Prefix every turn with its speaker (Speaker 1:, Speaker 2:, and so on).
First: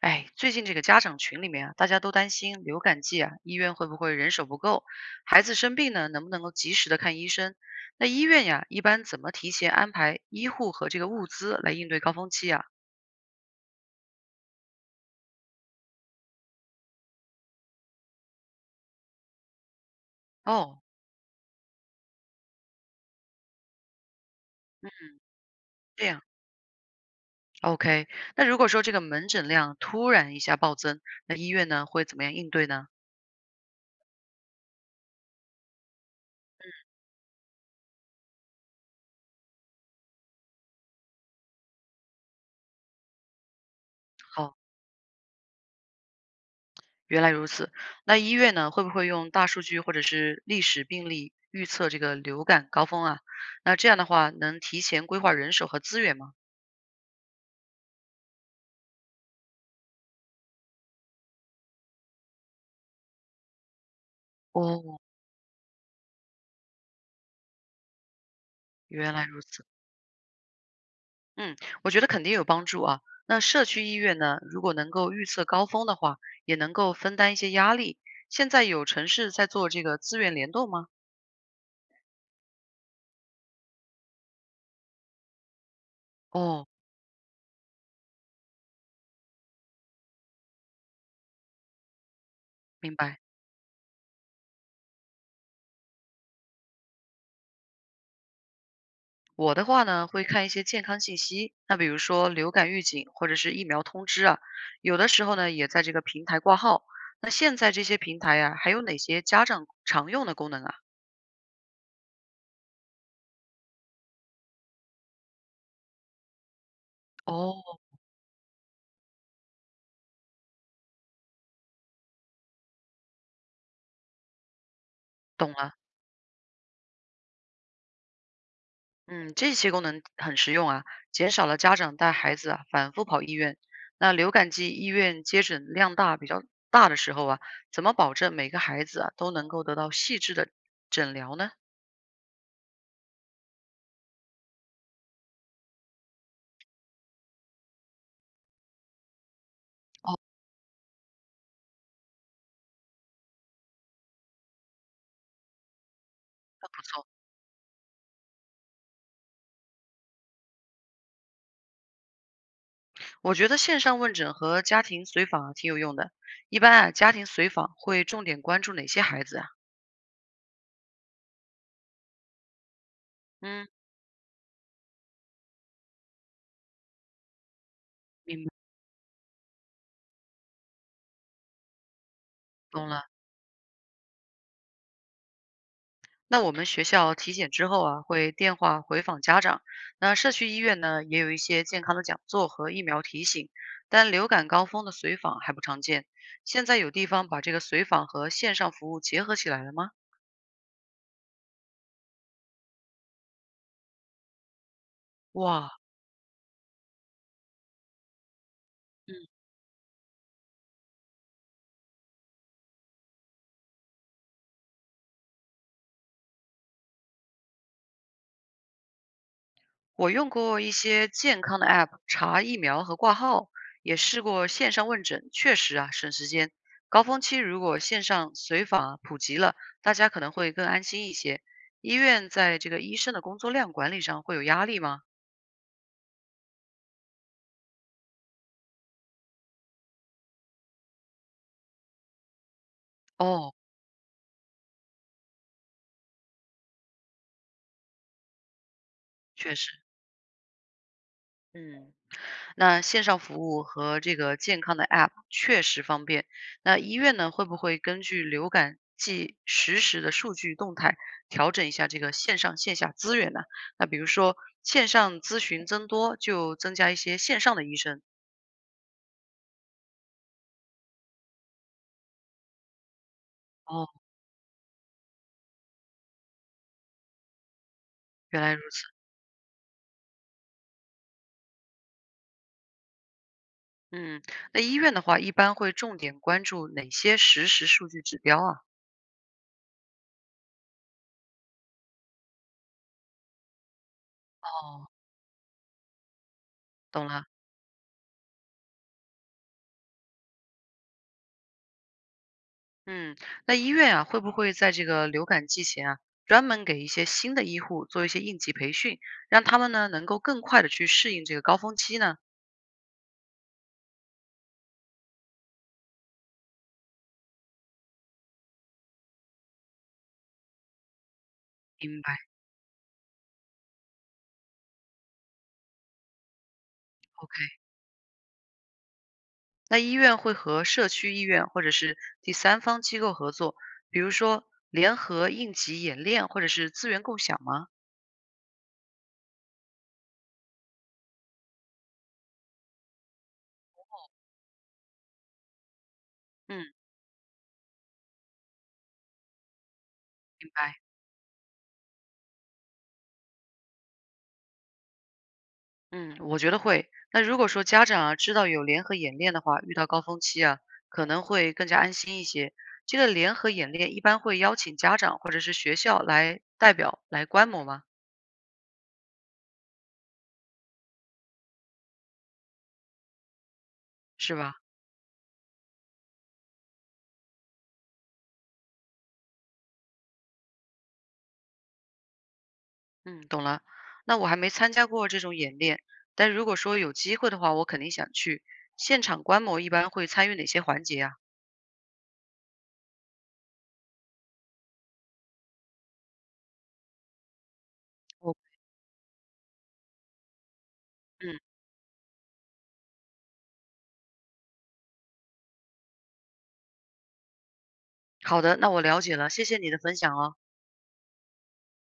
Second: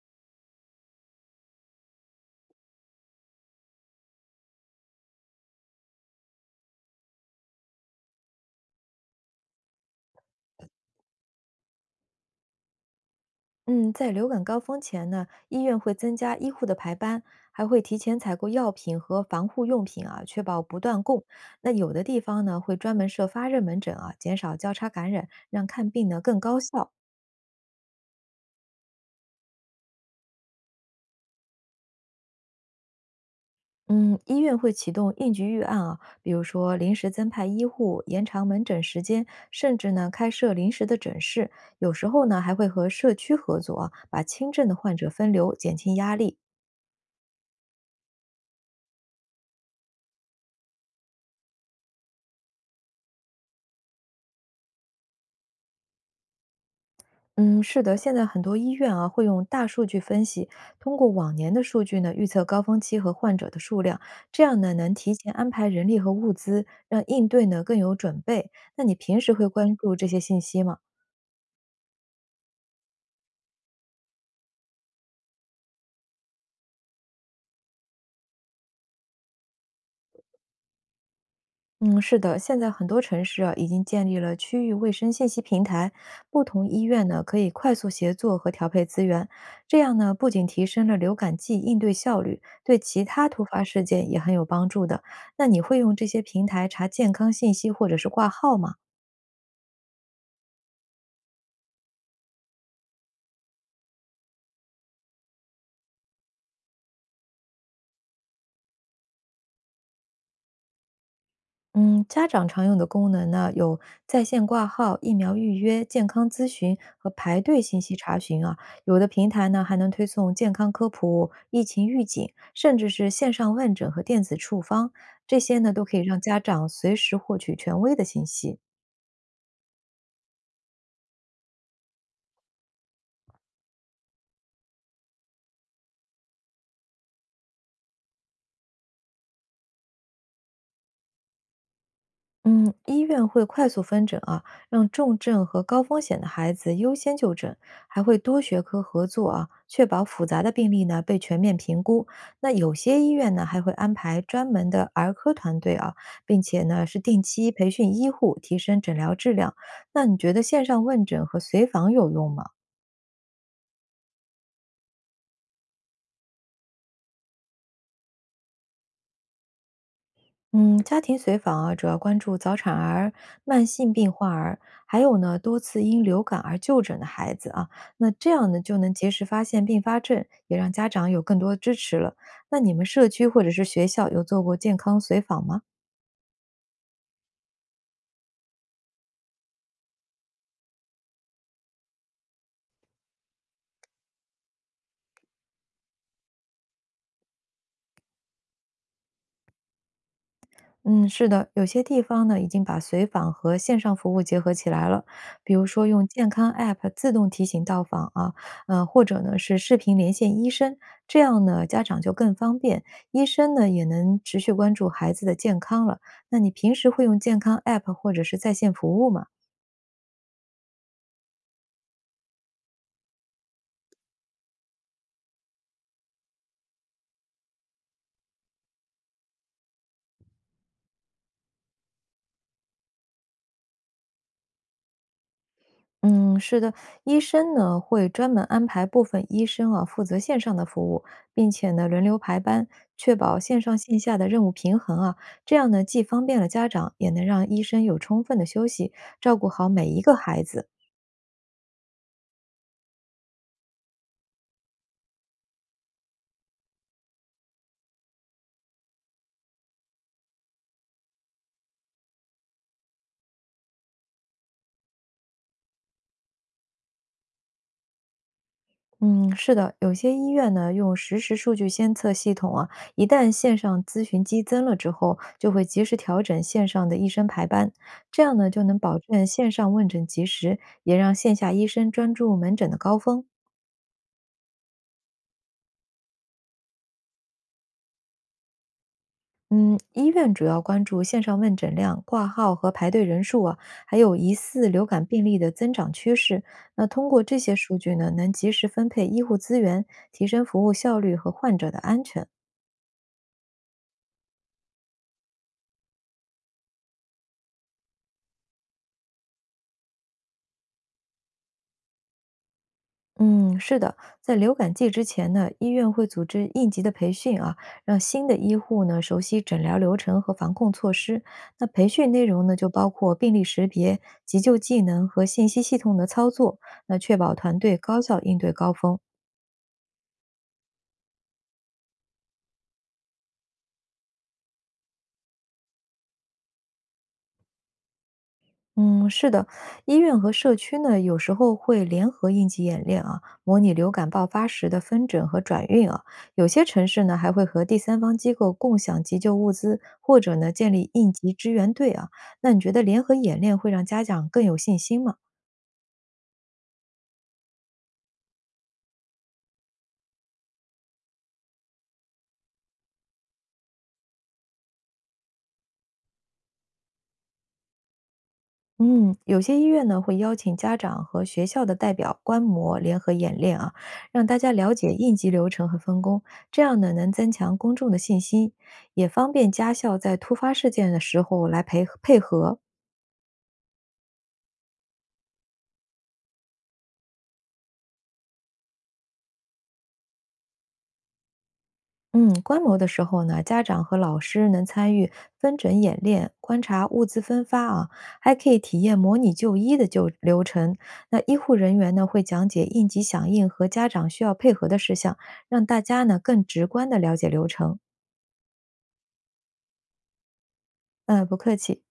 Speaker 1: 哎，最近这个家长群里面啊，大家都担心流感季啊，医院会不会人手不够？孩子生病呢，能不能够及时的看医生？那医院呀，一般怎么提前安排医护和这个物资来应对高峰期啊？
Speaker 2: 嗯，在流感高峰前呢，医院会增加医护的排班，还会提前采购药品和防护用品啊，确保不
Speaker 1: 哦，
Speaker 2: 断供。那有的地方呢，会专门设发热门诊啊，减少交叉感染，让看
Speaker 1: 这
Speaker 2: 病呢
Speaker 1: 样
Speaker 2: 更高效。
Speaker 1: ，OK。那如果说这个门诊量突然一下暴增，那医院呢会怎么样应对呢？
Speaker 2: 嗯，医院会启动应急预案啊，比如说临时增派医护、延长门诊时间，甚至呢开设临时的诊室。有时候呢，还会和社区合作啊，把轻
Speaker 1: 哦，
Speaker 2: 症的患者分流，减轻压力。
Speaker 1: 原来如此。那医院呢会不会用大数据或者是历史病例预测这个流感高峰啊？那这样的话，能提前规划人手和资源吗？
Speaker 2: 嗯，是的，现在很多医院啊会用大数据分析，通过往年的数据呢预测高峰期和患者的数量，这样呢能
Speaker 1: 哦，
Speaker 2: 提前安排人力和物资，让应对呢更有准备。那你
Speaker 1: 原
Speaker 2: 平
Speaker 1: 来
Speaker 2: 时
Speaker 1: 如
Speaker 2: 会
Speaker 1: 此，
Speaker 2: 关注这些信息吗？
Speaker 1: 嗯，我觉得肯定有帮助啊。那社区医院呢，如果能够预测高峰的话，也能够分担一些压力。现在有城市在做这个资源联动吗？
Speaker 2: 嗯，是的，现在很多城市啊已经建立了区域卫生信息平台，不同
Speaker 1: 哦，
Speaker 2: 医院呢可以快速协作和调配资源，这样呢不仅提升了流感季应对效率，对
Speaker 1: 明
Speaker 2: 其
Speaker 1: 白。
Speaker 2: 他突发事件也很有帮助的。那你会用这些平台查健康信息或者是挂号吗？
Speaker 1: 我的话呢，会看一些健康信息，那比如说流感预警或者是疫苗通知啊，有的时候呢也在这个平台挂号。那现在这些平台啊，还有哪些家长常用的功能啊？
Speaker 2: 嗯，家长常用的功能呢，有在线挂号、疫苗预约、健康咨询和排
Speaker 1: 哦，
Speaker 2: 队信息查询啊。有的平台呢，还能推送健康科普、疫情预警，甚至是线上问诊和电子处方，这
Speaker 1: 懂
Speaker 2: 些呢，
Speaker 1: 了。
Speaker 2: 都可以让家长随时获取权威的信息。
Speaker 1: 嗯，这些功能很实用啊，减少了家长带孩子啊反复跑医院。那流感季医院接诊量大大的时候啊，怎么保证每个孩子啊都能够得到细致的诊疗呢？
Speaker 2: 嗯，医院会快速分诊啊，让重症和高风险的孩子优先就诊，还会多学科合作啊，确保复杂的病例呢被全面评估。那有些医院呢还会安排专门的儿科团队啊，并且
Speaker 1: 不
Speaker 2: 呢是
Speaker 1: 错，
Speaker 2: 定期培训医护，提升诊疗质量。那你觉得线上问诊和随访有用吗？
Speaker 1: 我觉得线上问诊和家庭随访啊挺有用的。一般啊，家庭随访会重点关注哪些孩子啊？
Speaker 2: 嗯，家庭随访啊，主要关注早产儿、慢
Speaker 1: 嗯，
Speaker 2: 性病患儿，还有呢多次因流感而就诊的孩子啊。那这
Speaker 1: 明白，
Speaker 2: 样呢，就能及时发现并发症，也让家长有更多支持了。那你们
Speaker 1: 懂了。
Speaker 2: 社区或者是学校有做过健康随访吗？
Speaker 1: 那我们学校体检之后啊，会电话回访家长。那社区医院呢，也有一些健康的讲座和疫苗提醒，但流感高峰的随访还不常见。现在有地方把这个随访和线上服务结合起来了吗？
Speaker 2: 嗯，是的，有些地方呢已经把随访和线上服务结合起来了，比如
Speaker 1: 哇，
Speaker 2: 说用健康 App 自动提醒到访啊，或
Speaker 1: 嗯，
Speaker 2: 者呢是视频连线医生，这样呢家长就更方便，医生呢也能持续关注孩子的健康了。那你平时会用健康 App 或者是在线服务吗？
Speaker 1: 我用过一些健康的 app 查疫苗和挂号，也试过线上问诊，确实啊省时间。高峰期如果线上随访啊普及了，大家可能会更安心一些。医院在这个医生的工作量管理上会有压力吗？
Speaker 2: 嗯，是的，医生呢会专门安排部分医生啊负责线上的服务，并且呢轮流排班，确保
Speaker 1: 哦，
Speaker 2: 线上线下的任务平衡啊。这样呢既方便了家长，也能让医生有充分的休息，照顾
Speaker 1: 确
Speaker 2: 好
Speaker 1: 实。
Speaker 2: 每一个孩子。
Speaker 1: 嗯。那线上服务和这个健康的 App 确实方便。那医院呢，会不会根据流感季实时的数据动态，调整一下这个线上线下资源呢？那比如说线上咨询增多，就增加一些线上的医生。
Speaker 2: 嗯，是的，有些医院呢用实时数据监测系统啊，一旦线上
Speaker 1: 哦，
Speaker 2: 咨询激增了之后，就会及时调整线上的医生排班，这样
Speaker 1: 原
Speaker 2: 呢
Speaker 1: 来如
Speaker 2: 就能
Speaker 1: 此。
Speaker 2: 保证线上问诊及时，也让线下医生专注门诊的高峰。
Speaker 1: 嗯，那医院的话，一般会重点关注哪些实时数据指标啊？
Speaker 2: 嗯，医院主要关注线上问诊量、挂号和排队人数啊，还有疑似流
Speaker 1: 哦，
Speaker 2: 感病例的增长趋势。那
Speaker 1: 懂
Speaker 2: 通过
Speaker 1: 了。
Speaker 2: 这些数据呢，能及时分配医护资源，提升服务效率和患者的安全。
Speaker 1: 嗯，那医院啊，会不会在这个流感季前啊，专门给一些新的医护做一些应急培训，让他们呢能够更快的去适应这个高峰期呢？
Speaker 2: 嗯，是的，在流感季之前呢，医院会组织应急的培训啊，让新的医护呢熟悉诊疗流程和防控措施。那培
Speaker 1: 明
Speaker 2: 训
Speaker 1: 白
Speaker 2: 内容呢，就包括病例识别、急救技能和信息系统的操作，那确保团
Speaker 1: ，OK。
Speaker 2: 队高效应对高峰。
Speaker 1: 那医院会和社区医院或者是第三方机构合作，比如说联合应急演练或者是资源共享吗？
Speaker 2: 嗯，是的，医院和社区呢，有时候会联合应急演练啊，模拟流感爆发时的分诊和转运啊。有些
Speaker 1: 嗯，
Speaker 2: 城市呢，还会和第三方机构共享急救物资，或者
Speaker 1: 明
Speaker 2: 呢，建
Speaker 1: 白。
Speaker 2: 立应急支援队啊。那你觉得联合演练会让家长更有信心吗？
Speaker 1: 嗯，我觉得会。那如果说家长啊知道有联合演练的话，遇到高峰期啊，可能会更加安心一些。这个联合演练一般会邀请家长或者是学校来代表来观摩吗？
Speaker 2: 嗯，有些医院呢会邀请家长和学校的代表观摩联合演练啊，让
Speaker 1: 是
Speaker 2: 大家
Speaker 1: 吧？
Speaker 2: 了解应急流程和分工，这样呢能增强公众的信心，也方便家校在突发事件的时候来配合。
Speaker 1: 嗯，懂了。那我还没参加过这种演练，但如果说有机会的话，我肯定想去。现场观摩一般会参与哪些环节啊？
Speaker 2: 嗯，观摩的时候呢，家长和老师能参与分诊演练，观察物资分发啊，还
Speaker 1: 我
Speaker 2: 可以体验模拟就医的流程。那医
Speaker 1: 嗯，
Speaker 2: 护人员呢会讲解应急响应和家长需要配合的事项，让大家呢更直观的了解流程。
Speaker 1: 好的，那我了解了，谢谢你的分享哦。
Speaker 2: 嗯，不客气。